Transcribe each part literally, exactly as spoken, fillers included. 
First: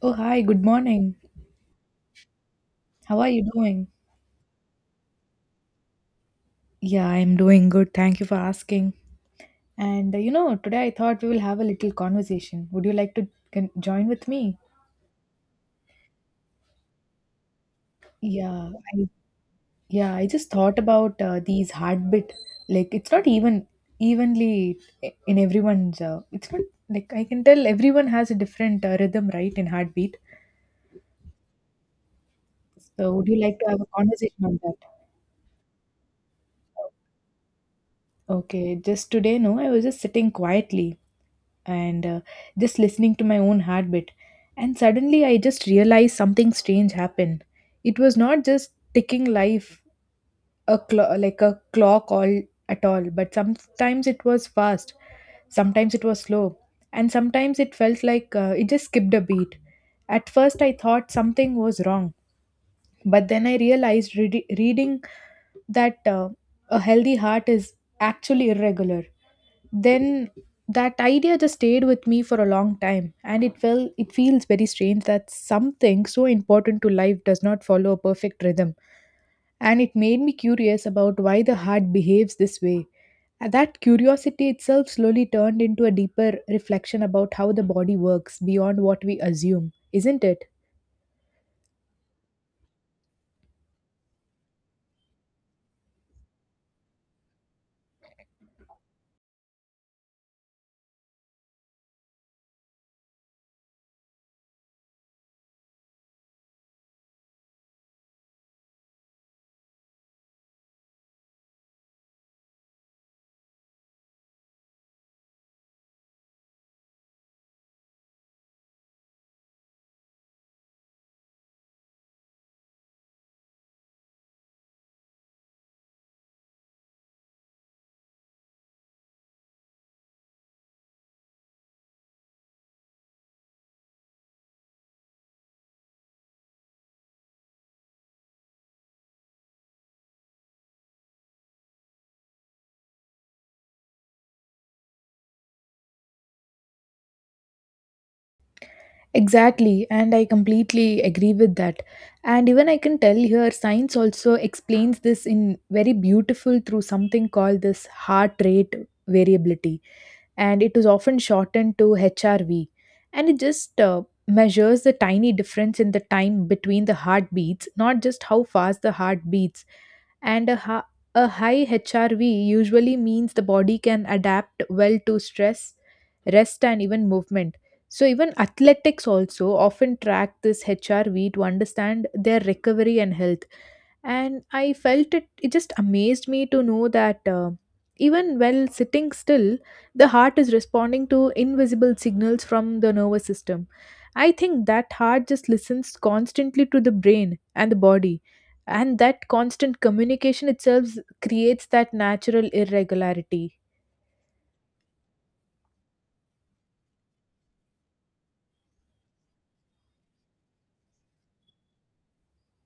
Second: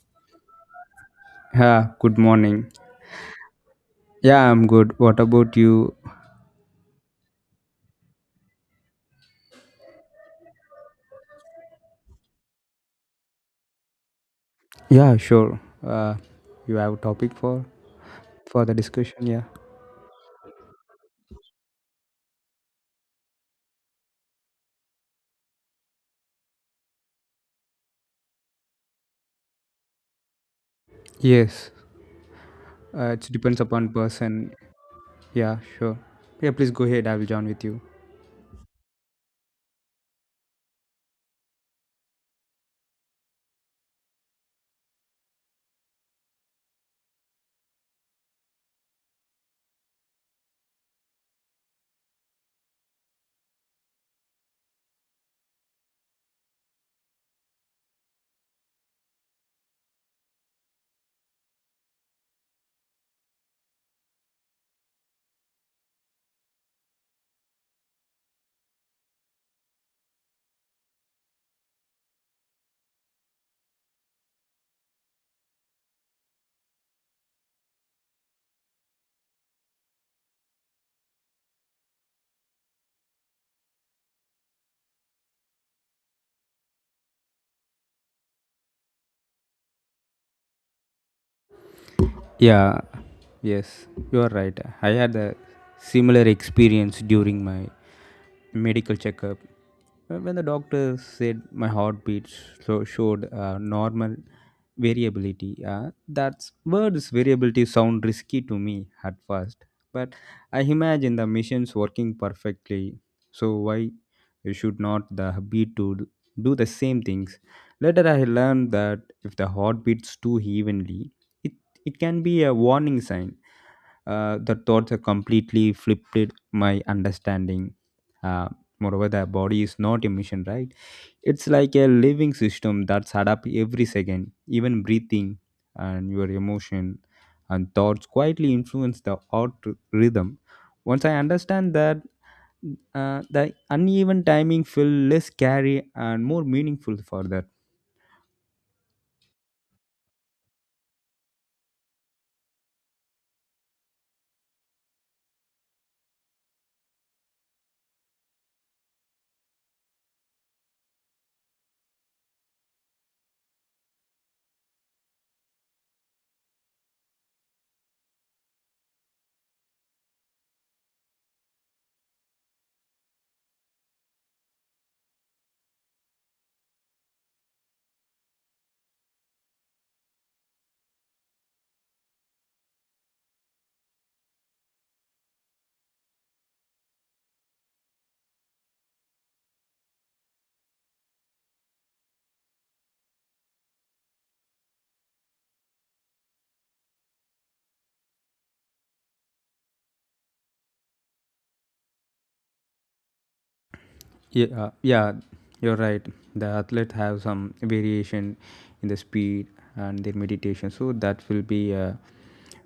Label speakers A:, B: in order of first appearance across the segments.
A: Oh, hi, good morning.
B: Yeah, good morning.
A: How are you doing?
B: Yeah, I'm good. What about you?
A: Yeah, I'm doing good. Thank you for asking. And uh, you know, today I thought we will have a little conversation. Would you like to con- join with me?
B: Yeah, sure. Uh, you have a topic for for
A: Yeah,
B: the
A: I,
B: discussion? Yeah.
A: yeah, I just thought about uh, these heartbeat. Like it's not even evenly in everyone's. Uh, it's not like I can tell everyone has a different uh, rhythm, right, in heartbeat.
B: Yes. Uh,
A: So
B: it
A: would you like
B: depends
A: to have a
B: upon
A: conversation
B: person.
A: on that?
B: Yeah, sure. Yeah, please go ahead. I will join with you.
A: Okay, just today, no, I was just sitting quietly and uh, just listening to my own heartbeat. And suddenly I just realized something strange happened. It was not just ticking life a clo- like a clock all at all, but sometimes it was fast, sometimes it was slow, and sometimes it felt like uh, it just skipped a beat. At first I thought something was wrong, but then I realized readi- reading that uh, a healthy heart is actually irregular. Then that idea just stayed with me for a long time, and it felt it feels very strange that something so important to life does not follow a perfect rhythm. And it made me curious about why the heart behaves this way, and that curiosity itself slowly turned into a deeper reflection about how the body works beyond what we assume, isn't it?
B: Yeah, yes, you are right. I had a similar experience during my medical checkup. Uh, When the doctor said my heartbeat so showed uh, normal variability. Uh, that words variability sound risky to me at first, but I imagine the machines working perfectly. So why should not the beat to do the same things? Later, I learned that if the heart beats too evenly, it it can be a warning sign. Uh, the thoughts have completely flipped it my understanding. Uh, moreover, the body is not a machine, right? It's like a living system that's adapt every second, even breathing and your emotion and thoughts quietly influence the heart rhythm. Once I understand that, uh, the uneven timing feel less scary and more meaningful for that.
A: Exactly, and I completely agree with that. And even I can tell here, science also explains this in very beautiful through something called this heart rate variability, and it is often shortened to H R V. And it just uh, measures the tiny difference in the time between the heartbeats, not just how fast the heart beats, and a, ha- a high H R V usually means the body can adapt well to stress, rest, and even movement. So even athletics also often track this H R V to understand their recovery and health. And I felt it, it just amazed me to know that, uh, even while sitting still, the heart is responding to invisible signals from the nervous system. I think that heart just listens constantly to the brain and the body. And that constant communication itself creates that natural irregularity.
B: Yeah, uh, yeah, you're right. The athlete have some variation in the speed and their meditation, so that will be a,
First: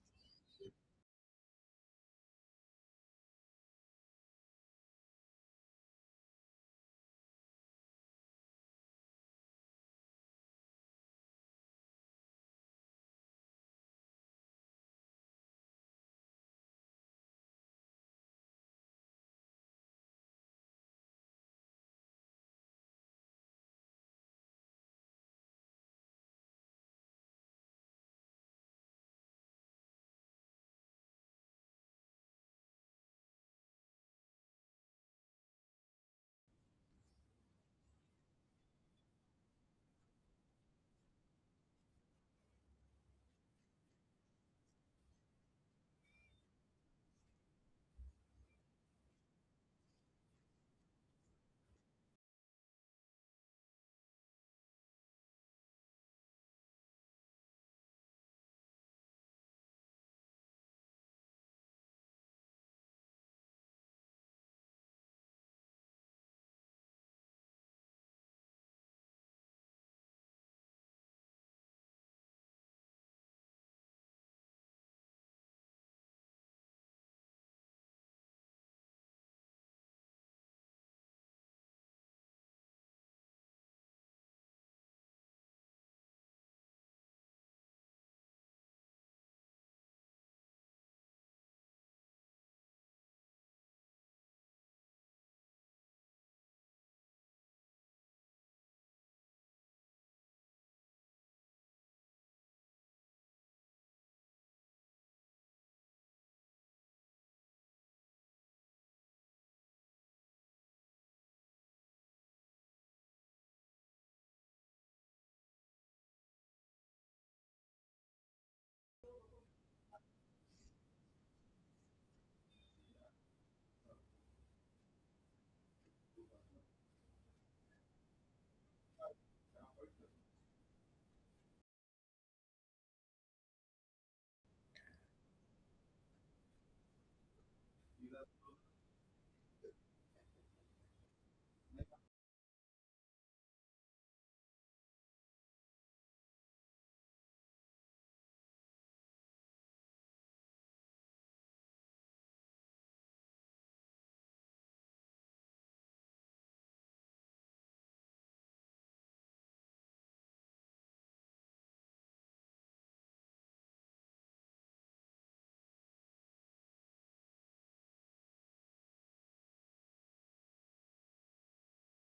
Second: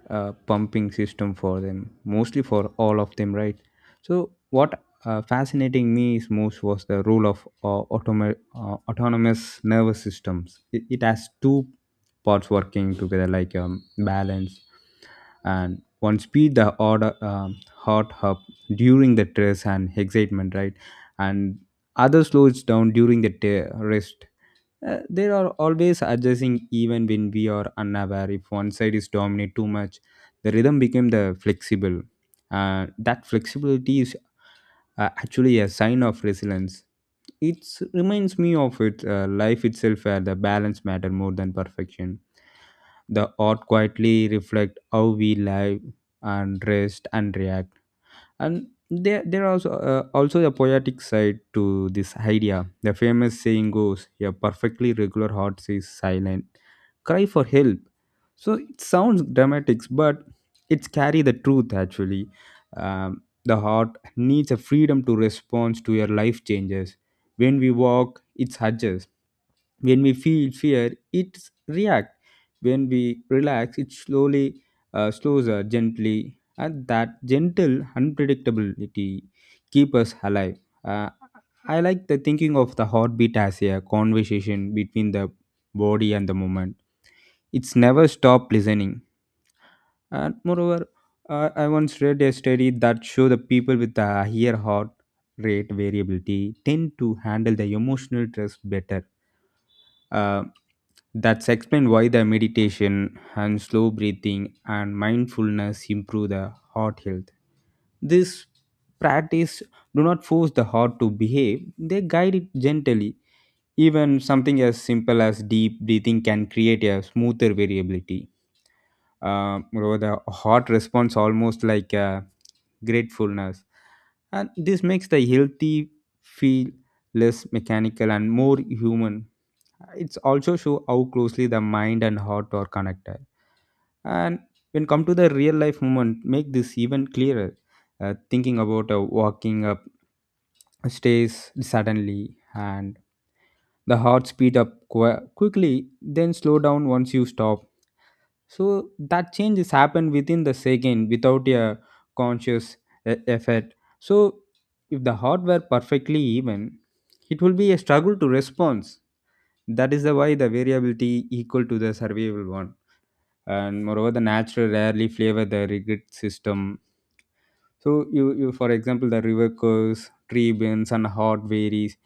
B: a pumping system for them, mostly for all of them, right? So what uh, fascinating me is most was the role of uh, automa- uh, autonomous nervous systems. It, it has two parts working together, like um, balance and one speed the order um, heart hub during the stress and excitement, right? And others slows down during the ta- rest. Uh, they are always adjusting even when we are unaware. If one side is dominant too much, the rhythm became the flexible. Uh, that flexibility is uh, actually a sign of resilience. It reminds me of it, uh, life itself where the balance matter more than perfection. The art quietly reflect how we live and rest and react. And there there are also uh, also a poetic side to this idea. The famous saying goes a perfectly regular heart says silent cry for help. So it sounds dramatic, but it's carry the truth actually. Um, the heart needs a freedom to respond to your life changes. When we walk, it adjusts. When we feel fear, it reacts. When we relax, it slowly uh, slows us gently. And that gentle unpredictability keep us alive. uh, I like the thinking of the heartbeat as a conversation between the body and the moment. It's never stop listening. And moreover, uh, I once read a study that showed the people with a higher heart rate variability tend to handle the emotional stress better. uh, that's explained why the meditation and slow breathing and mindfulness improve the heart health. This practice do not force the heart to behave, they guide it gently. Even something as simple as deep breathing can create a smoother variability. Uh, moreover, the heart responds almost like a gratefulness, and this makes the healthy feel less mechanical and more human. It's also show how closely the mind and heart are connected. And when come to the real life moment make this even clearer. Uh, thinking about uh, walking up stays suddenly, and the heart speed up qu- quickly, then slow down once you stop. So that change is happen within the second without a conscious e- effort. So if the heart were perfectly even, it will be a struggle to respond. That is the why the variability equal to the survivable one. And moreover, the natural rarely flavor the rigid system. So you, you for example, the river curves, tree bends, and hot varies.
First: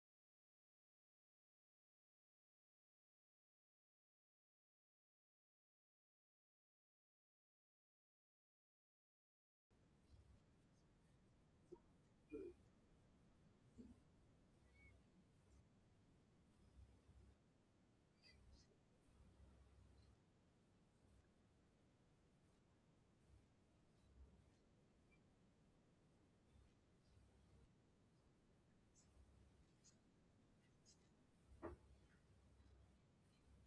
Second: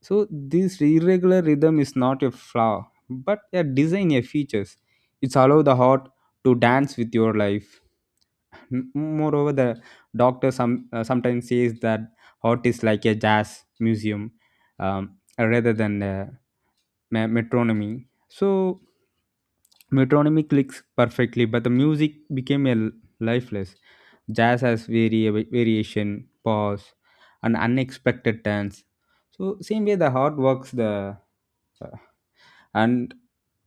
B: So this irregular rhythm is not a flaw, but a design a features. It's allow the heart to dance with your life. M- Moreover, the doctor some uh, sometimes says that heart is like a jazz museum, um, rather than a me- metronomy. So metronomy clicks perfectly, but the music became a l- lifeless. Jazz has vari- variation, pause, and unexpected turns. So same way the heart works the uh, and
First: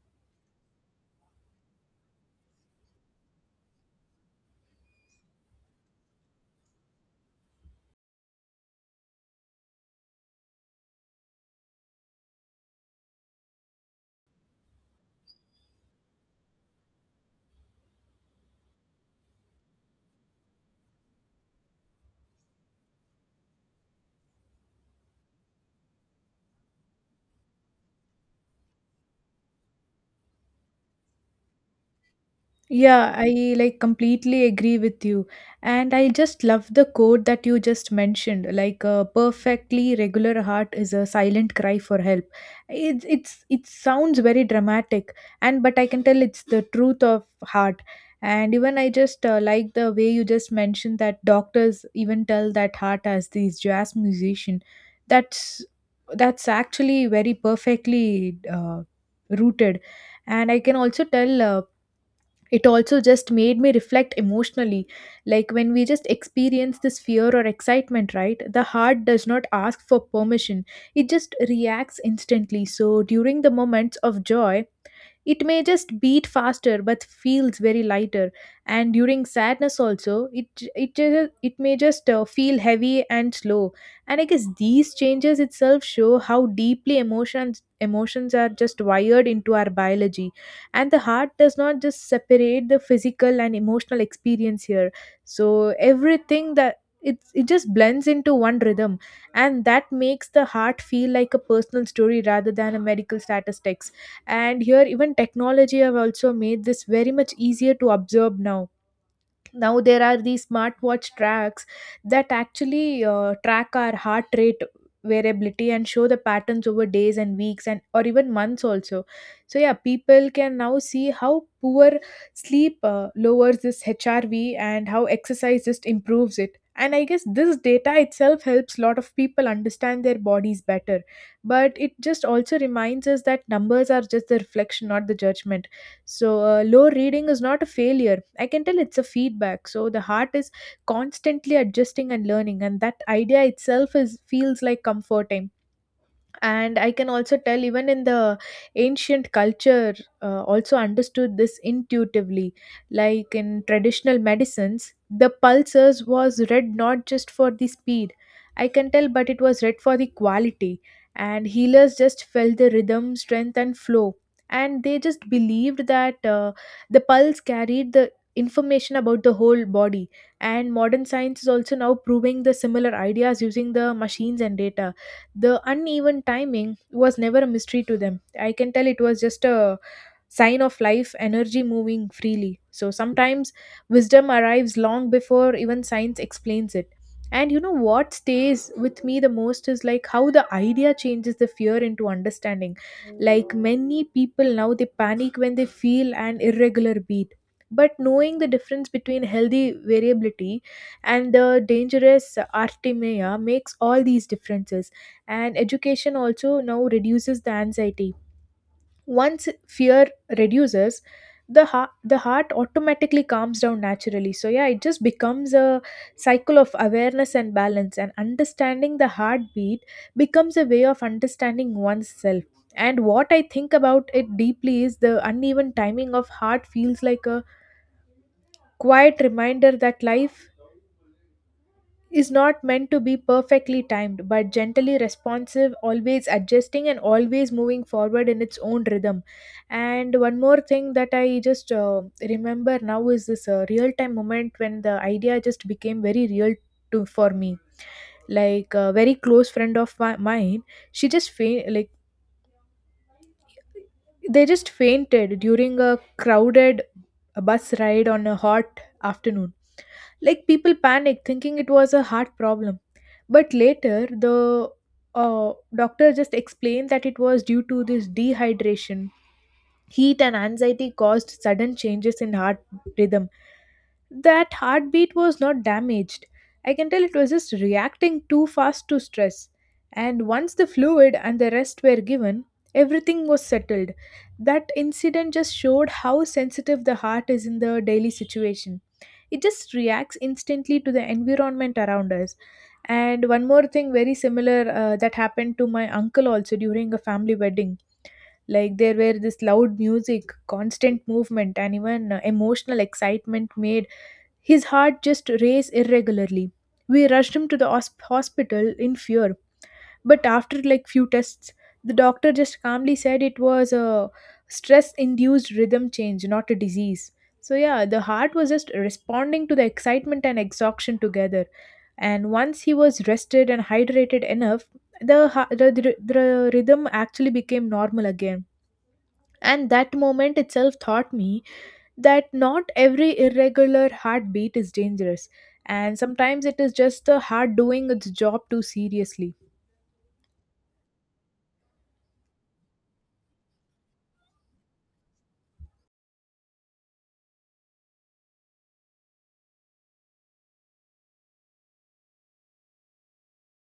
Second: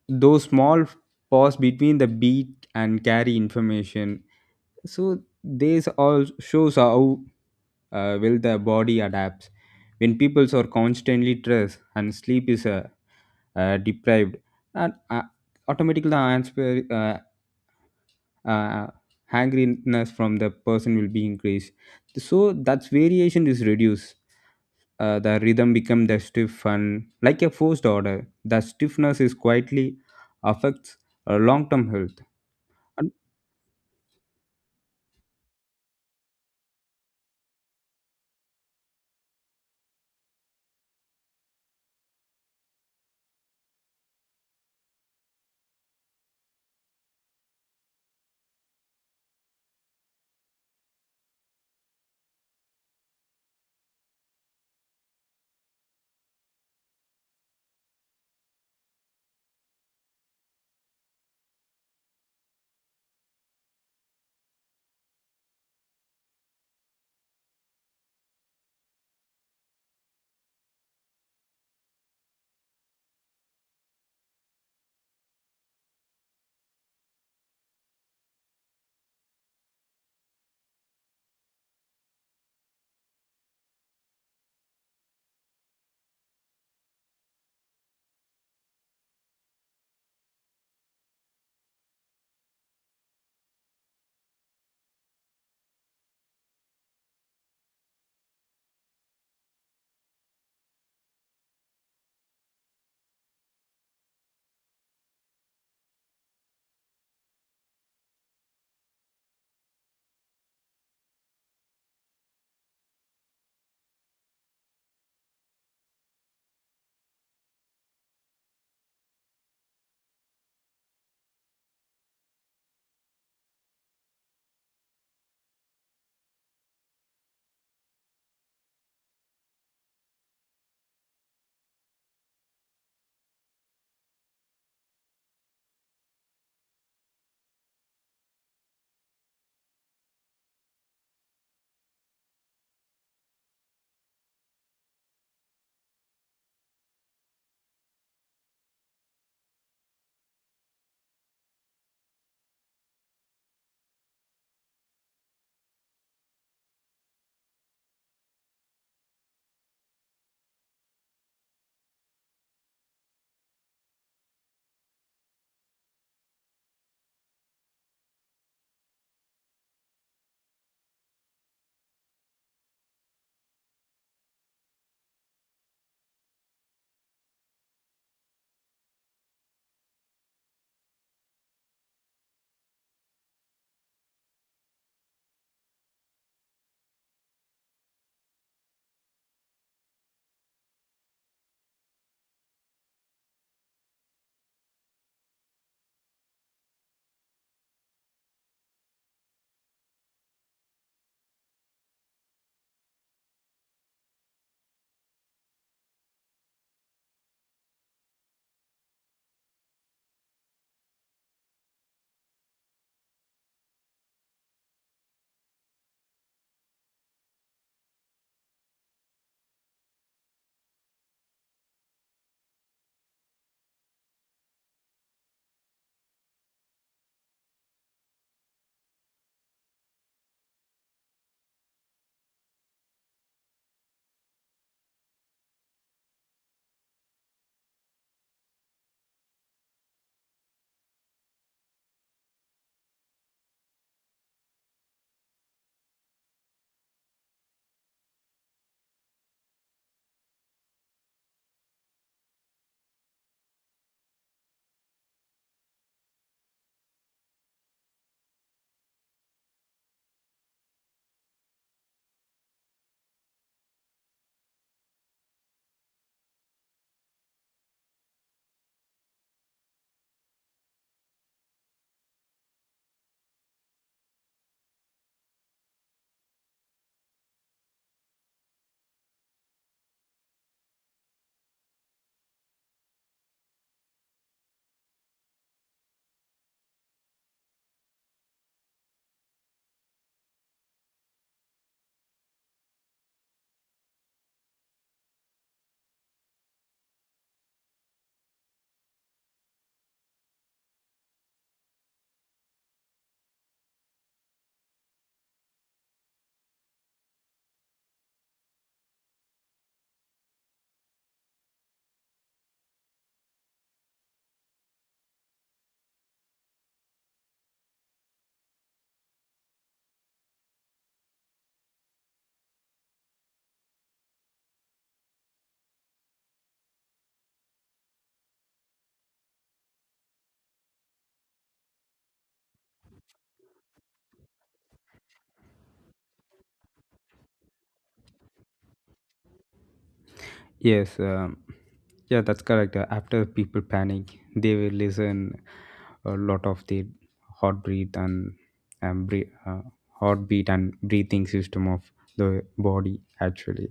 B: those small pause between the beat and carry information. So this all shows how uh, well the body adapts. When people are constantly stressed and sleep is a uh, deprived, and uh, automatically the answer uh, uh, hangriness from the person will be increased. So that's variation is reduced. Uh, the rhythm become the stiff and like a forced order. The stiffness is quietly affects uh, long-term health.
A: Yeah, I like completely agree with you. And I just love the quote that you just mentioned. Like a perfectly regular heart is a silent cry for help. It, it's it sounds very dramatic, and but I can tell it's the truth of heart. And even I just uh, like the way you just mentioned that doctors even tell that heart as these jazz musician. That's that's actually very perfectly uh, rooted. And I can also tell, uh, it also just made me reflect emotionally, like when we just experience this fear or excitement, right, the heart does not ask for permission. It just reacts instantly, so during the moments of joy it may just beat faster but feels very lighter. And during sadness also, it it ju- it may just uh, feel heavy and slow. And I guess these changes itself show how deeply emotions emotions are just wired into our biology. And the heart does not just separate the physical and emotional experience here. So everything that it, it just blends into one rhythm, and that makes the heart feel like a personal story rather than a medical statistics. And here even technology have also made this very much easier to observe. Now now there are these smartwatch tracks that actually uh, track our heart rate variability and show the patterns over days and weeks and or even months also. So yeah, people can now see how poor sleep uh, lowers this H R V and how exercise just improves it, and I guess this data itself helps lot of people understand their bodies better. But it just also reminds us that numbers are just the reflection, not the judgment. So, uh, low reading is not a failure. I can tell it's a feedback. So, the heart is constantly adjusting and learning, and that idea itself is feels like comforting. And I can also tell even in the ancient culture uh, also understood this intuitively, like in traditional medicines the pulses was read not just for the speed, I can tell, but it was read for the quality. And healers just felt the rhythm strength and flow, and they just believed that uh, the pulse carried the information about the whole body. And modern science is also now proving the similar ideas using the machines and data. The uneven timing was never a mystery to them. I can tell it was just a sign of life energy moving freely. So sometimes wisdom arrives long before even science explains it. And you know what stays with me the most is like how the idea changes the fear into understanding. Like many people now they panic when they feel an irregular beat. But knowing the difference between healthy variability and the dangerous artemia makes all these differences. And education also now reduces the anxiety. Once fear reduces, the heart the heart automatically calms down naturally. So yeah, it just becomes a cycle of awareness and balance, and understanding the heartbeat becomes a way of understanding oneself. And what I think about it deeply is the uneven timing of heart feels like a quiet reminder that life is not meant to be perfectly timed, but gently responsive, always adjusting, and always moving forward in its own rhythm. And one more thing that I just uh, remember now is this uh, real time moment when the idea just became very real to for me. Like a very close friend of mi- mine, she just fa- like they just fainted during a crowded bus ride on a hot afternoon. Like people panicked thinking it was a heart problem. But later, the uh, doctor just explained that it was due to this dehydration. Heat and anxiety caused sudden changes in heart rhythm. That heartbeat was not damaged. I can tell it was just reacting too fast to stress. And once the fluid and the rest were given, everything was settled. That incident just showed how sensitive the heart is in the daily situation. It just reacts instantly to the environment around us. And one more thing, very similar, uh, that happened to my uncle also during a family wedding. Like there were this loud music, constant movement, and even uh, emotional excitement made his heart just race irregularly. We rushed him to the hosp- hospital in fear, but after like few tests, the doctor just calmly said it was a stress-induced rhythm change, not a disease. So yeah, the heart was just responding to the excitement and exhaustion together. And once he was rested and hydrated enough, the, ha- the, the, the rhythm actually became normal again. And that moment itself taught me that not every irregular heartbeat is dangerous, and sometimes it is just the heart doing its job too seriously.
B: Yes, um, yeah, that's correct. Uh, After people panic, they will listen a lot of the hot breath and um, breathe, uh, heartbeat and breathing system of the body. Actually,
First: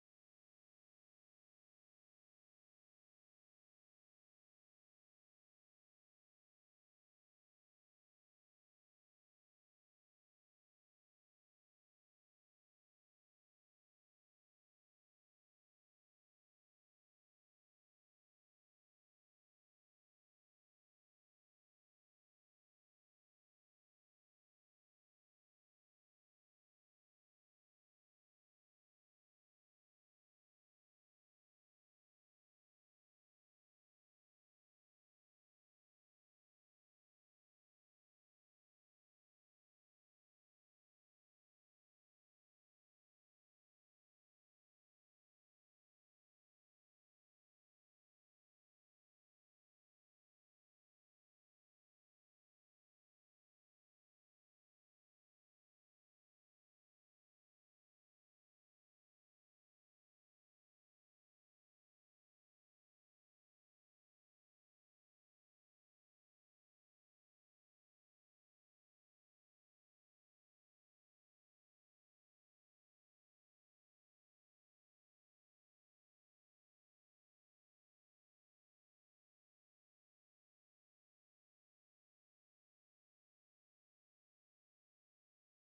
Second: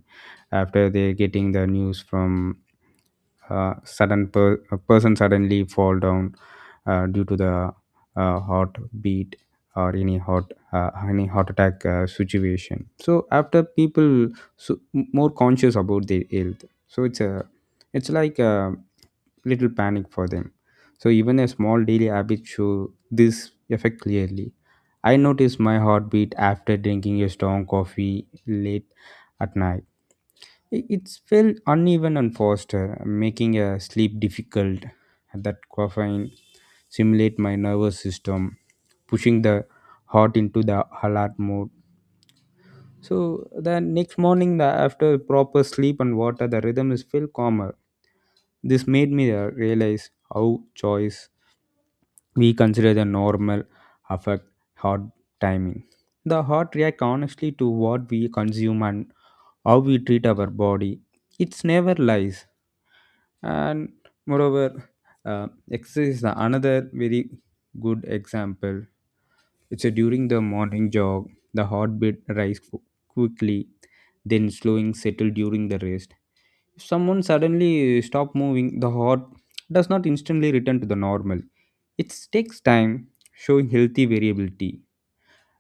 B: after they getting the news from uh, sudden per- a person suddenly fall down uh, due to the uh, heart beat or any heart uh, any heart attack uh, situation. So after people so more conscious about their health. So it's a it's like a little panic for them. So even a small daily habit show this effect clearly. I notice my heartbeat after drinking a strong coffee late at night. I- it's felt uneven and faster making a sleep difficult. That caffeine simulate my nervous system, pushing the heart into the alert mode. So the next morning, the, after proper sleep and water, the rhythm is feel calmer. This made me uh, realize how choice we consider the normal affect heart timing. The heart react honestly to what we consume and how we treat our body. It's never lies. And moreover, uh, exercise is another very good example. It's a During the morning jog, the heartbeat rise qu- quickly, then slowing settle during the rest. If someone suddenly stop moving, the heart does not instantly return to the normal. It takes time, showing healthy variability.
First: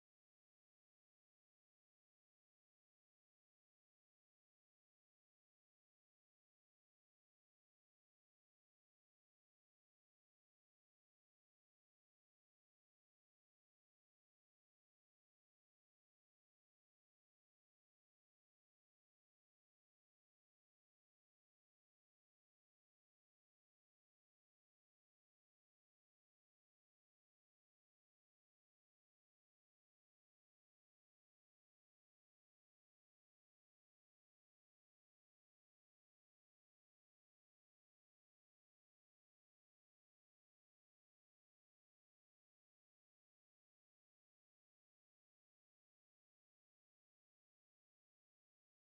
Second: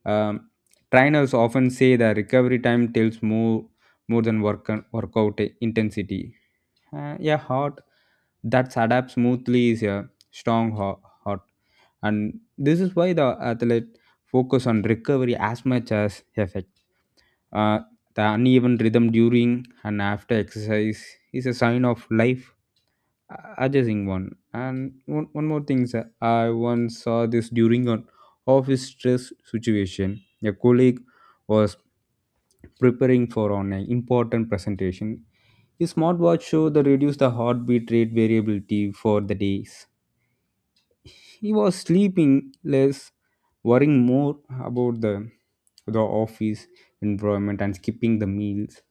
B: Um, trainers often say that recovery time tells more more than work workout intensity. Uh, yeah, hot that's adapt smoothly is a strong ho- hot, and this is why the athlete focus on recovery as much as effect. Uh, the uneven rhythm during and after exercise is a sign of life uh, adjusting one. And one, one more thing, sir, I once saw this during an office stress situation. A colleague was preparing for an important presentation. His smartwatch showed that reduced the heartbeat rate variability for the days. He was sleeping less, worrying more about the the office environment and skipping the meals.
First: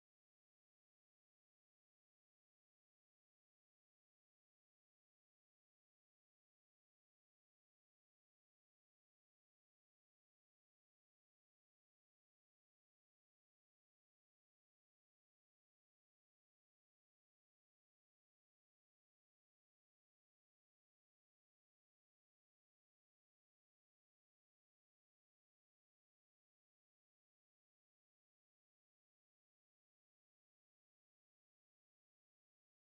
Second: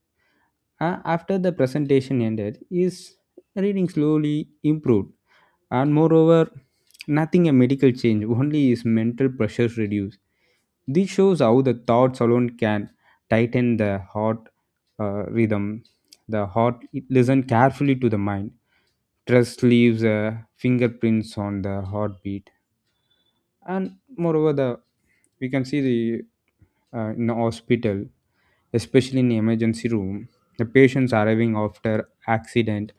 B: A- after the presentation ended, his reading slowly improved. And moreover, nothing a medical change, only is mental pressures reduced. This shows how the thoughts alone can tighten the heart uh, rhythm. The heart it listen carefully to the mind. Trust leaves uh, fingerprints on the heartbeat. And moreover, the we can see the uh, in the hospital, especially in the emergency room, the patients arriving after accident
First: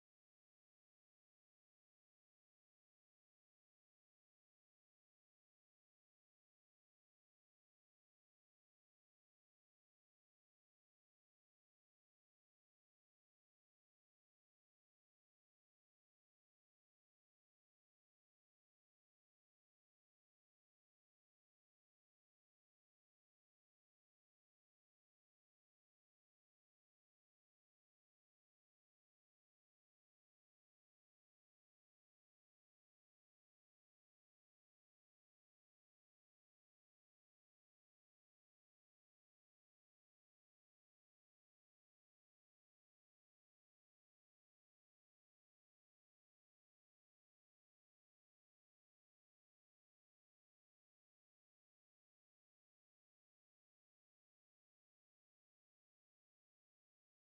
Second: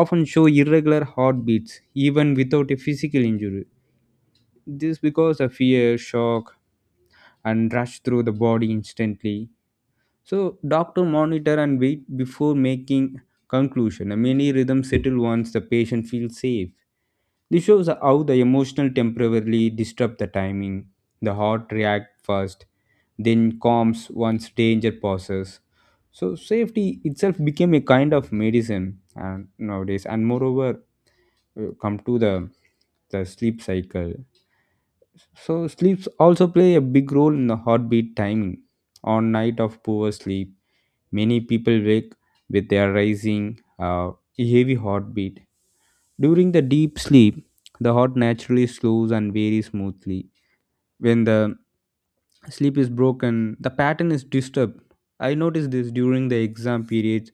B: often show irregular heartbeats even without a physical injury. This because of fear, shock, and rush through the body instantly. So doctor monitor and wait before making conclusion. Many rhythms settle once the patient feels safe. This shows how the emotional temporarily disrupt the timing. The heart reacts first, then calms once danger passes. So safety itself became a kind of medicine, and nowadays, and moreover, uh, come to the the sleep cycle. So sleeps also play a big role in the heartbeat timing. On night of poor sleep, many people wake with their rising uh, heavy heartbeat. During the deep sleep, the heart naturally slows and varies smoothly. When the sleep is broken, the pattern is disturbed. I noticed this during the exam periods.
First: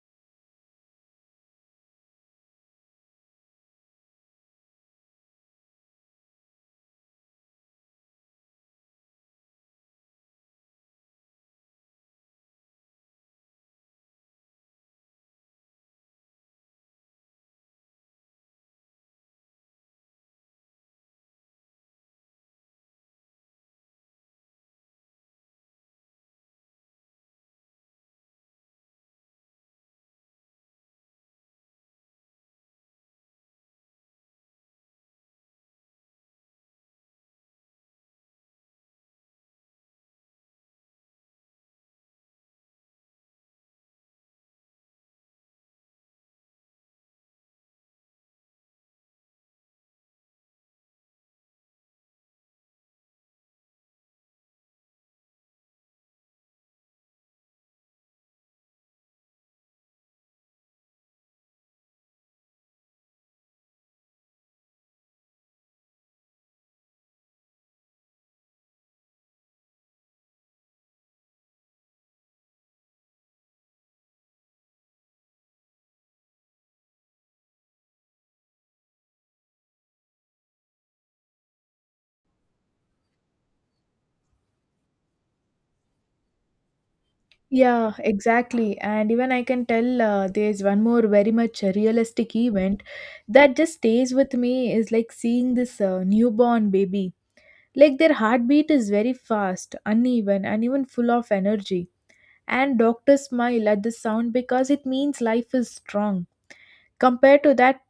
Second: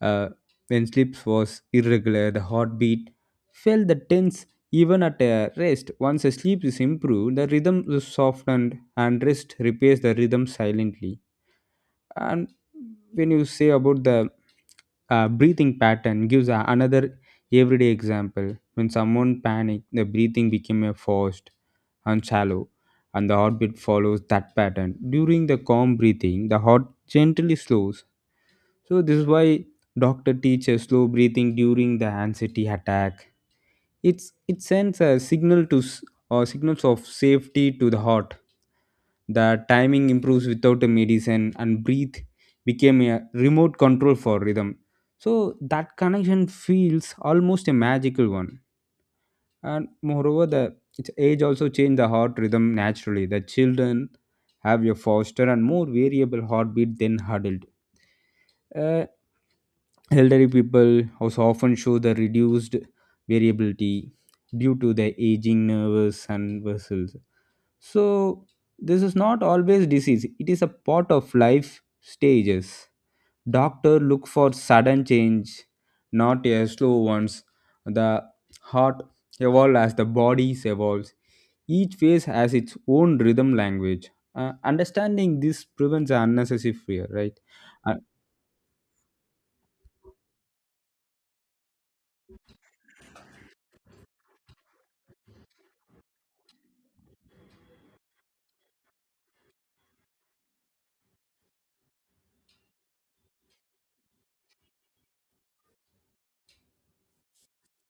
B: uh, when sleep was irregular, the heartbeat felt the tense even at a rest. Once the sleep is improved, the rhythm is softened and rest repairs the rhythm silently. And when you say about the uh, breathing pattern gives a- another everyday example. When someone panicked, the breathing became a forced and shallow, and the heartbeat follows that pattern. During the calm breathing, the heart gently slows. So this is why doctor teaches slow breathing during the anxiety attack. It's, it sends a signal to s- or signals of safety to the heart. The timing improves without a medicine, and breathe became a remote control for rhythm. So that connection feels almost a magical one. And moreover, the its age also changed the heart rhythm naturally. The children have a faster and more variable heartbeat than adult. uh, Elderly people also often show the reduced variability due to their aging nerves and vessels. So, this is not always disease, it is a part of life stages. Doctor look for sudden change, not a slow ones. The heart evolves as the body evolves. Each phase has its own rhythm language. Uh, understanding this prevents unnecessary fear, right?
A: Yeah,
B: Uh,
A: exactly. And even I can tell, uh, there's one more very much realistic event that just stays with me is like seeing this uh, newborn baby. Like their heartbeat is very fast, uneven, and even full of energy. And doctors smile at the sound because it means life is strong. Compared to that,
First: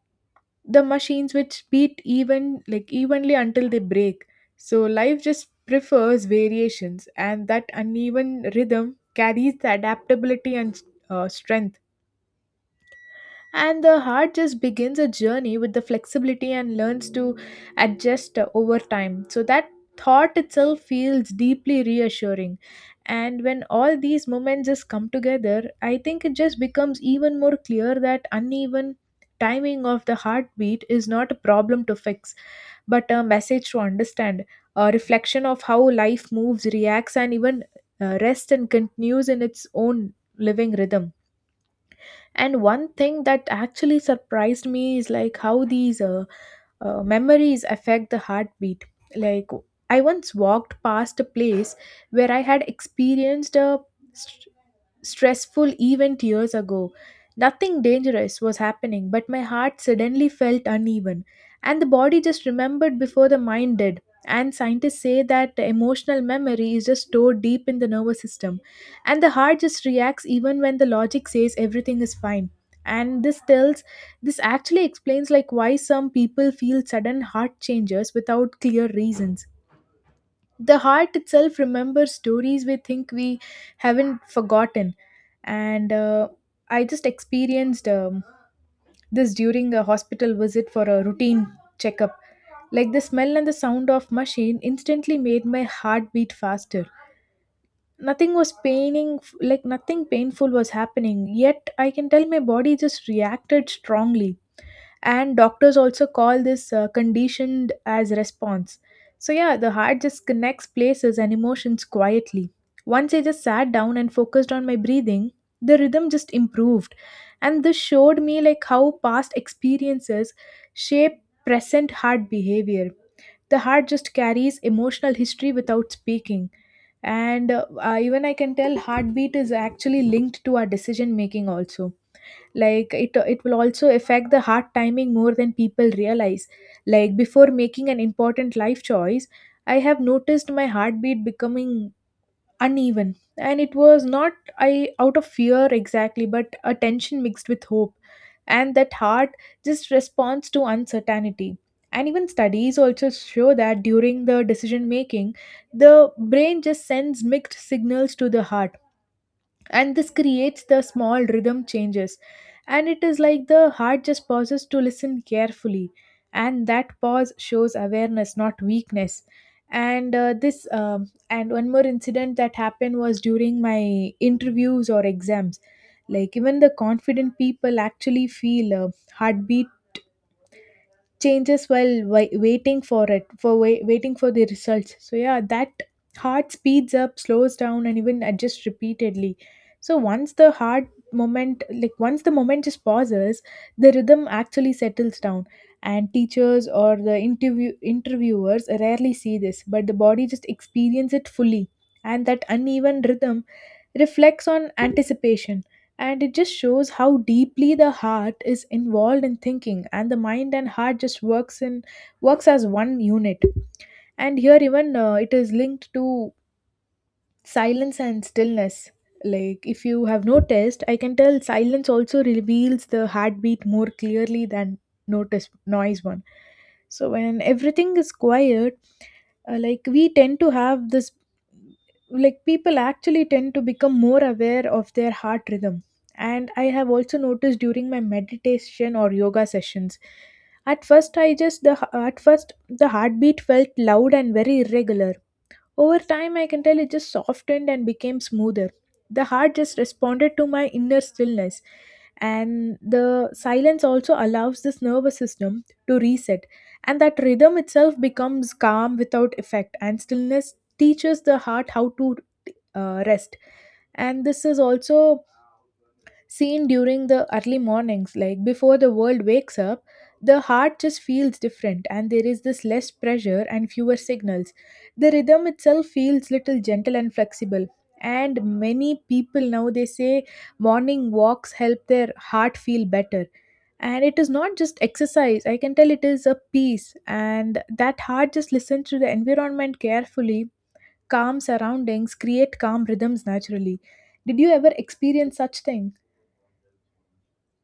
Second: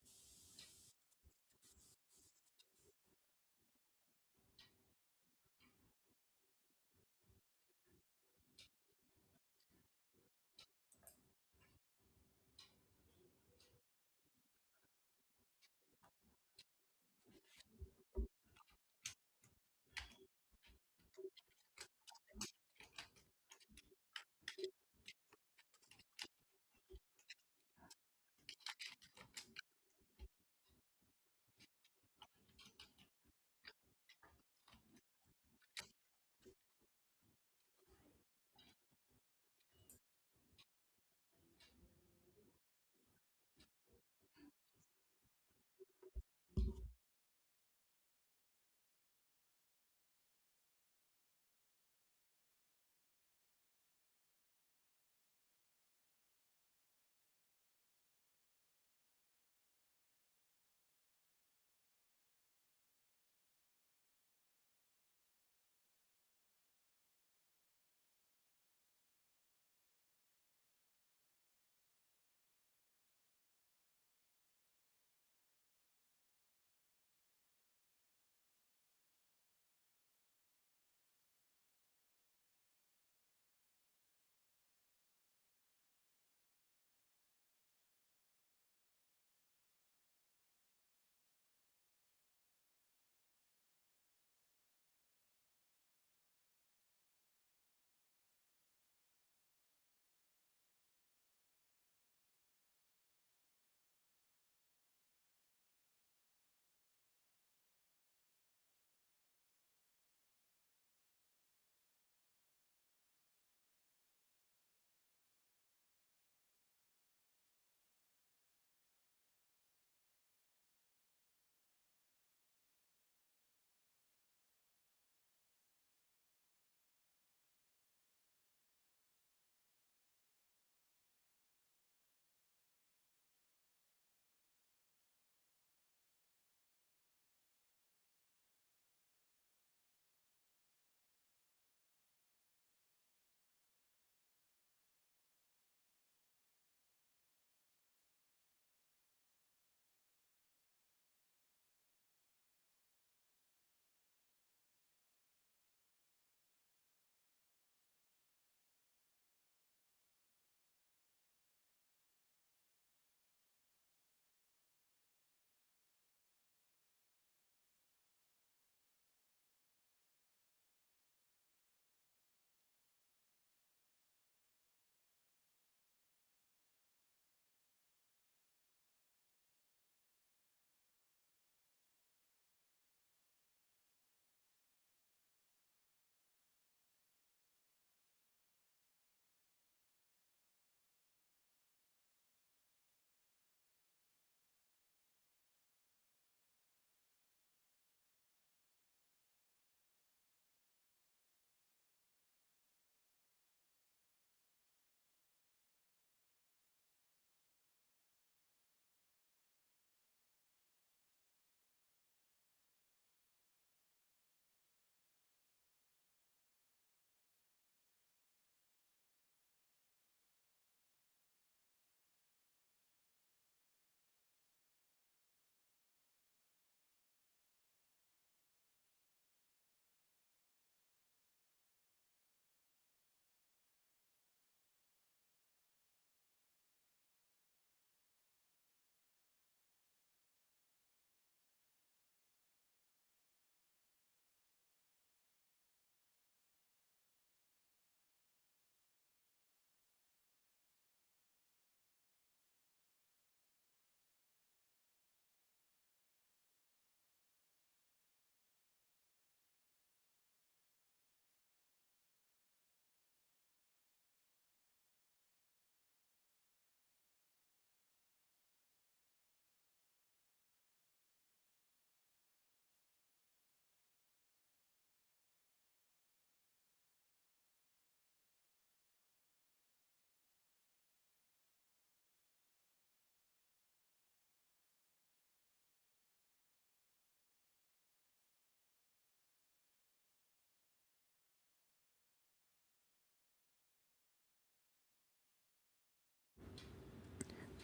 A: the machines which beat even like evenly until they break, so life just prefers variations, and that uneven rhythm carries the adaptability and uh, strength. And the heart just begins a journey with the flexibility and learns to adjust uh, over time, so that thought itself feels deeply reassuring. And when all these moments just come together, I think it just becomes even more clear that uneven timing of the heartbeat is not a problem to fix, but a message to understand, a reflection of how life moves, reacts, and even uh, rests and continues in its own living rhythm. And one thing that actually surprised me is like how these uh, uh, memories affect the heartbeat. Like I once walked past a place where I had experienced a st- stressful event years ago. Nothing dangerous was happening, but my heart suddenly felt uneven, and the body just remembered before the mind did. And scientists say that emotional memory is just stored deep in the nervous system, and the heart just reacts even when the logic says everything is fine. And this tells this actually explains like why some people feel sudden heart changes without clear reasons. The heart itself remembers stories we think we haven't forgotten. And uh, I just experienced um, this during a hospital visit for a routine checkup. Like the smell and the sound of machine instantly made my heart beat faster. Nothing was paining, like nothing painful was happening, yet I can tell my body just reacted strongly. And doctors also call this uh, conditioned as response. So yeah, the heart just connects places and emotions quietly. Once I just sat down and focused on my breathing, the rhythm just improved. And this showed me Like how past experiences shape present heart behavior. The heart just carries emotional history without speaking. And uh, uh, even I can tell heartbeat is actually linked to our decision making also. Like it it will also affect the heart timing more than people realize. Like before making an important life choice, I have noticed my heartbeat becoming uneven, and it was not I out of fear exactly, but a tension mixed with hope. And that heart just responds to uncertainty. And even studies also show that during the decision making, the brain just sends mixed signals to the heart, and this creates the small rhythm changes. And it is like the heart just pauses to listen carefully, and that pause shows awareness, not weakness. And uh, this um, and one more incident that happened was during my interviews or exams. Like even the confident people actually feel a heartbeat changes while wai- waiting for it for wai- waiting for the results. So yeah, that heart speeds up, slows down, and even adjusts repeatedly. So once the heart moment like once the moment just pauses, the rhythm actually settles down. And teachers or the interview interviewers rarely see this, but the body just experience it fully. And that uneven rhythm reflects on anticipation, and it just shows how deeply the heart is involved in thinking, and the mind and heart just works in works as one unit. And here, even uh, it is linked to silence and stillness. Like if you have noticed, I can tell silence also reveals the heartbeat more clearly than notice noise one. So when everything is quiet, uh, like we tend to have this, like people actually tend to become more aware of their heart rhythm. And I have also noticed during my meditation or yoga sessions, at first i just the at first the heartbeat felt loud and very irregular. Over time, I can tell it just softened and became smoother. The heart just responded to my inner stillness. And the silence also allows this nervous system to reset. And that rhythm itself becomes calm without effect. And stillness teaches the heart how to uh, rest. And this is also seen during the early mornings. Like before the world wakes up, the heart just feels different, and there is this less pressure and fewer signals. The rhythm itself feels little gentle and flexible. And many people now, they say morning walks help their heart feel better. And it is not just exercise, I can tell it is a peace, and that heart just listens to the environment carefully. Calm surroundings create calm rhythms naturally. Did you ever experience such thing?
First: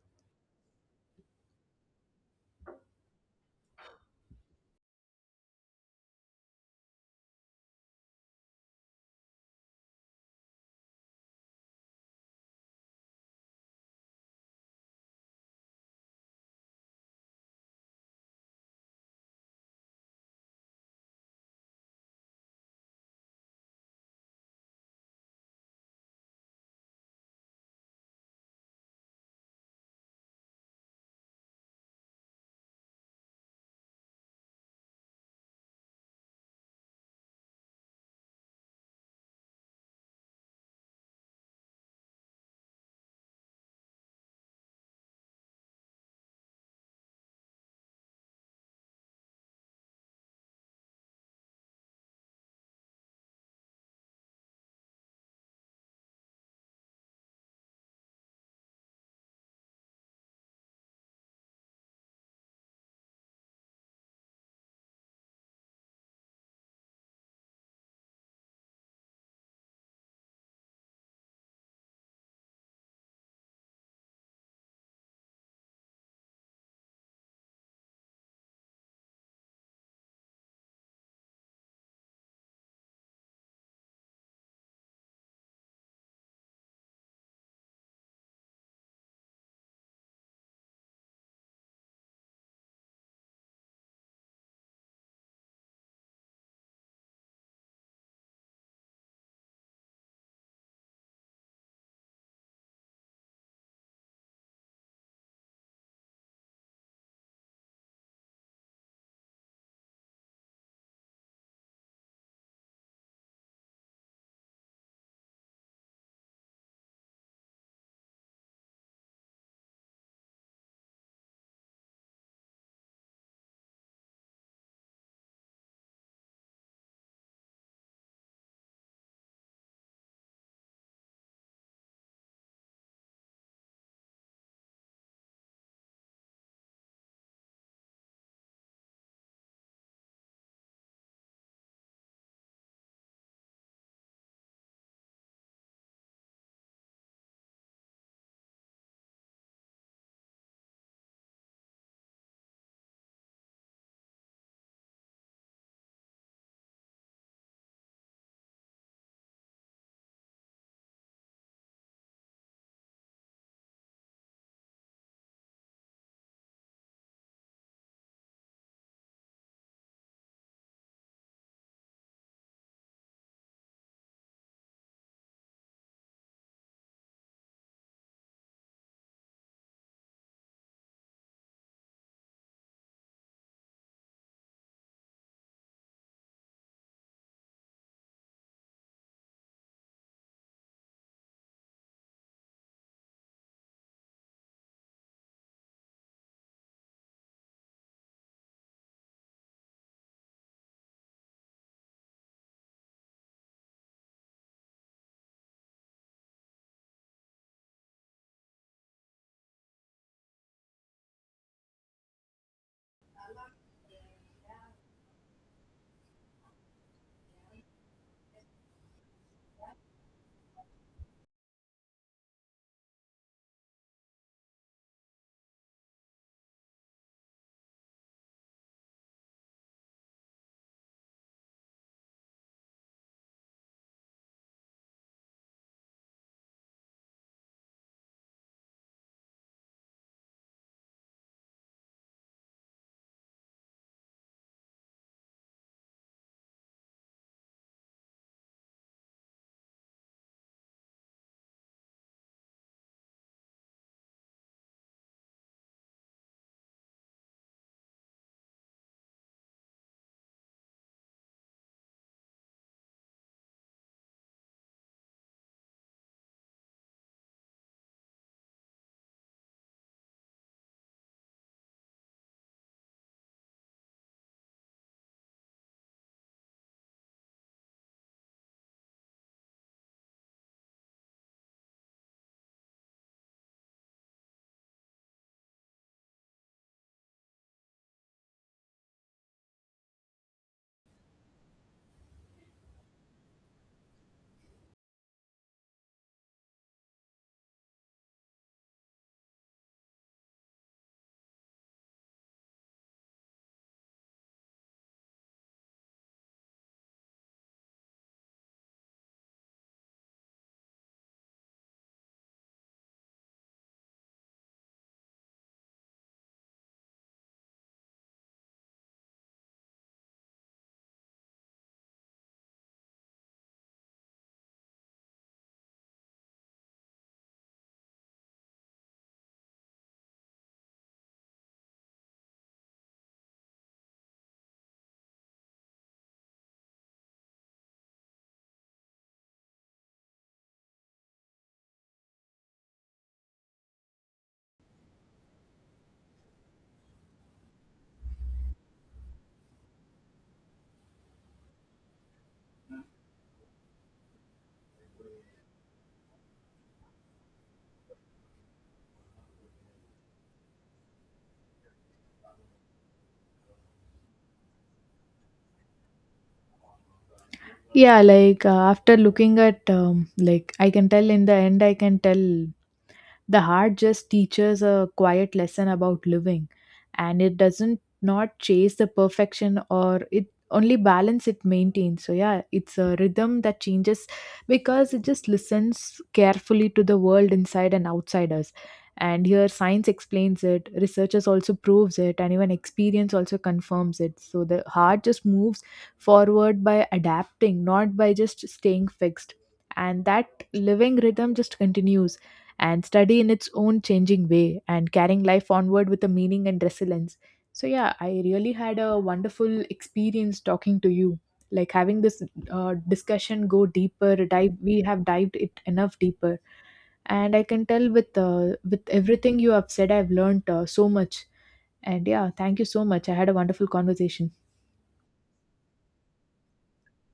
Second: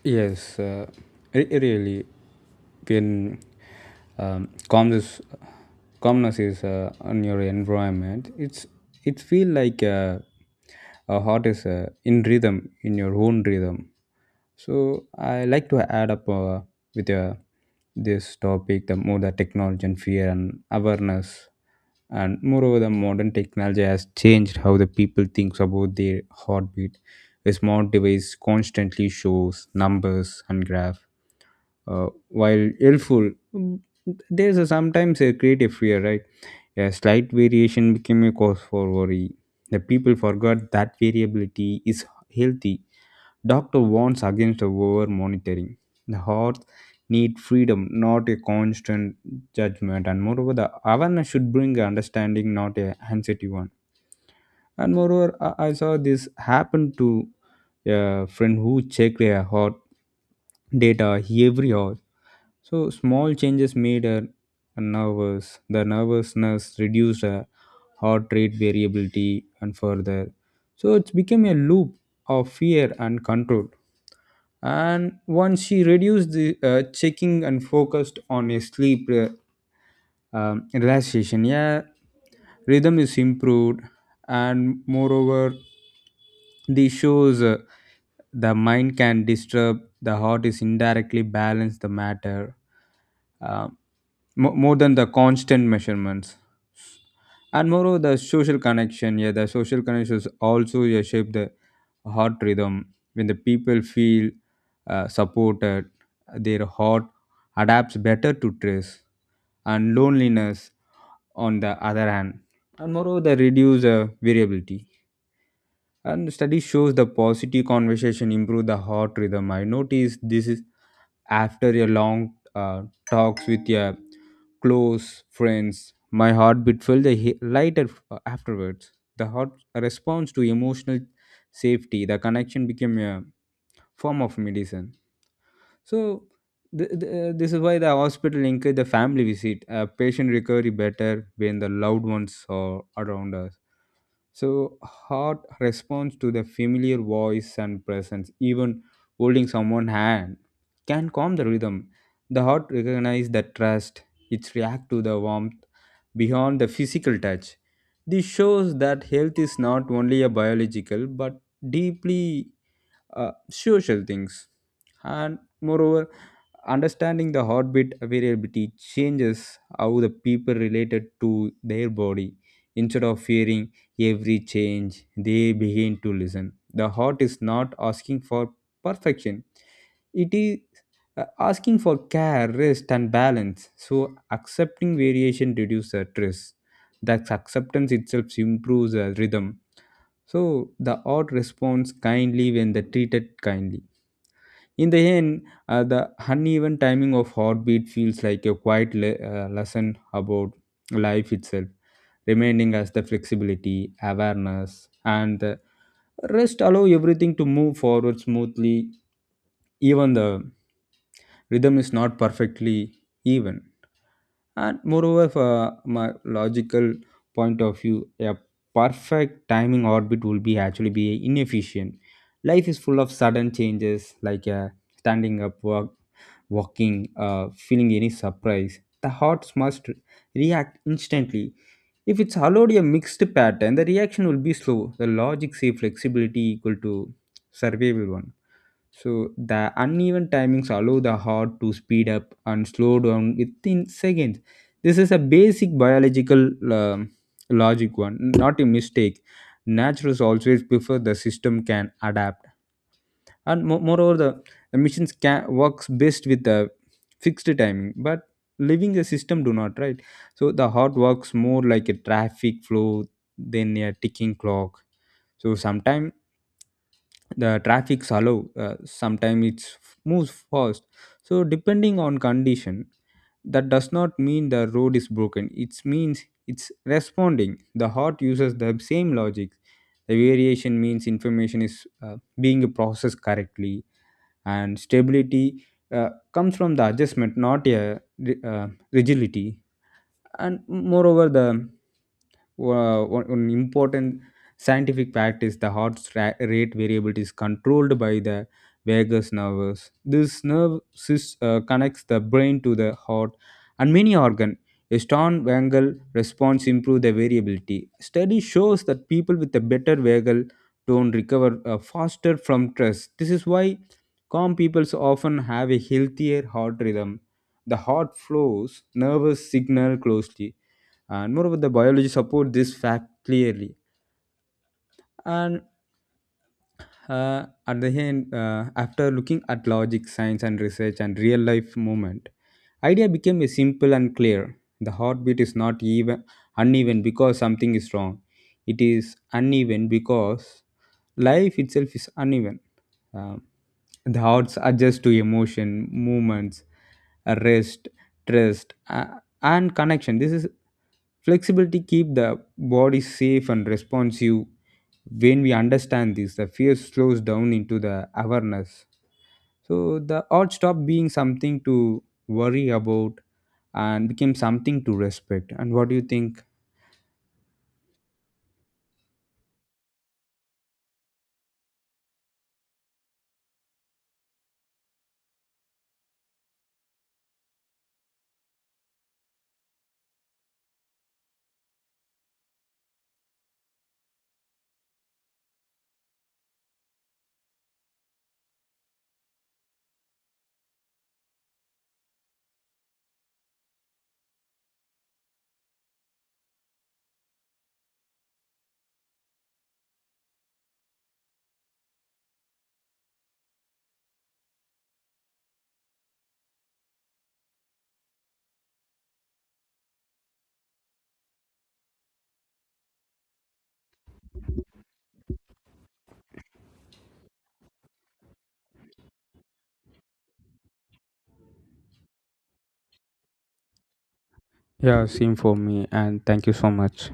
B: Yes, uh, it, really when um, calmness calmness is uh, on your environment. It's it feel like uh, a heart is uh, in rhythm in your own rhythm. So I like to add up uh, with uh, this topic, the more the technology and fear and awareness. And moreover, the modern technology has changed how the people thinks about their heartbeat. A smart device constantly shows numbers and graph. Uh, while helpful, mm, there's a sometimes a creative fear, right? A slight variation became a cause for worry. The people forgot that variability is healthy. Doctor warns against over monitoring the heart. Need freedom, not a constant judgment. And moreover, the awareness should bring understanding, not a anxiety one. And moreover, i I saw this happen to a friend who checked her hot data every hour, so small changes made her nervous. The nervousness reduced her heart rate variability and further, so it's became a loop of fear and control. And once she reduced the uh, checking and focused on a sleep, uh, um, relaxation, yeah, rhythm is improved. And moreover, this shows uh, the mind can disturb, the heart is indirectly balance the matter, uh, mo- more than the constant measurements. And moreover, the social connection, yeah, the social connections also, yeah, shape the heart rhythm. When the people feel uh, supported, their heart adapts better to stress and loneliness on the other hand. And moreover, they reduce uh, variability. And study shows the positive conversation improve the heart rhythm. I notice this is after a long uh, talks with your close friends. My heartbeat felt a he- lighter f- uh, afterwards. The heart responds to emotional safety. The connection became a form of medicine. So th- th- uh, this is why the hospital encourage the family visit. A patient recovery better when the loved ones are around us. So, heart responds to the familiar voice and presence, even holding someone's hand, can calm the rhythm. The heart recognizes the trust, it reacts to the warmth beyond the physical touch. This shows that health is not only a biological but deeply uh, social things. And moreover, understanding the heartbeat variability changes how the people related to their body. Instead of fearing every change, they begin to listen. The heart is not asking for perfection, it is uh, asking for care, rest and balance. So accepting variation reduces the stress. That acceptance itself improves the rhythm. So the art responds kindly when they treated kindly. In the end, uh, the uneven timing of heartbeat feels like a quiet le- uh, lesson about life itself, reminding us the flexibility, awareness, and the rest allow everything to move forward smoothly, even the rhythm is not perfectly even. And moreover, for my logical point of view, a perfect timing orbit will be actually be inefficient. Life is full of sudden changes, like a standing up, walk, walking, uh, feeling any surprise. The heart must react instantly. If it's allowed a mixed pattern, the reaction will be slow. The logic say flexibility equal to survival one. So the uneven timings allow the heart to speed up and slow down within seconds. This is a basic biological um, logic one, not a mistake. Naturals always prefer the system can adapt. And mo- moreover, the missions can works best with a fixed timing, but living a system do not, right? So the heart works more like a traffic flow than a ticking clock. So sometimes the traffic slow, uh, sometimes it moves fast, so depending on condition. That does not mean the road is broken, it means it's responding. The heart uses the same logic. The variation means information is uh, being processed correctly, and stability uh, comes from the adjustment, not a ri- uh, rigidity. And moreover, the uh, one, one important scientific fact is the heart stra- rate variability is controlled by the vagus nerves. This nerve sys- uh, connects the brain to the heart and many organ. A strong vagal response improve the variability. Study shows that people with a better vagal tone recover uh, faster from stress. This is why calm people often have a healthier heart rhythm. The heart flows nervous signal closely, and moreover, the biology support this fact clearly. And uh, at the end, uh, after looking at logic, science and research and real life movement, idea became a simple and clear. The heartbeat is not even, uneven because something is wrong. It is uneven because life itself is uneven. Um, the hearts adjust to emotion movements, uh, rest, trust, uh, and connection. This is flexibility, keep the body safe and responsive. When we understand this, the fear slows down into the awareness. So the art stopped being something to worry about and became something to respect. And what do you think?
A: Yeah, like uh, after looking at, um, like I can tell, in the end, I can tell the heart just teaches a quiet lesson about living, and it doesn't not chase the perfection or it only balance it maintains. So yeah, it's a rhythm that changes because it just listens carefully to the world inside and outside us. And here science explains it, researchers also proves it, and even experience also confirms it. So the heart just moves forward by adapting, not by just staying fixed. And that living rhythm just continues and study in its own changing way, and carrying life onward with a meaning and resilience. So yeah, I really had a wonderful experience talking to you. Like having this uh, discussion go deeper, dive, we have dived it enough deeper, and I can tell with uh, with everything you have said, I've learned uh, so much. And yeah, thank you so much. I had a wonderful conversation.
B: Yeah, same for me, and thank you so much.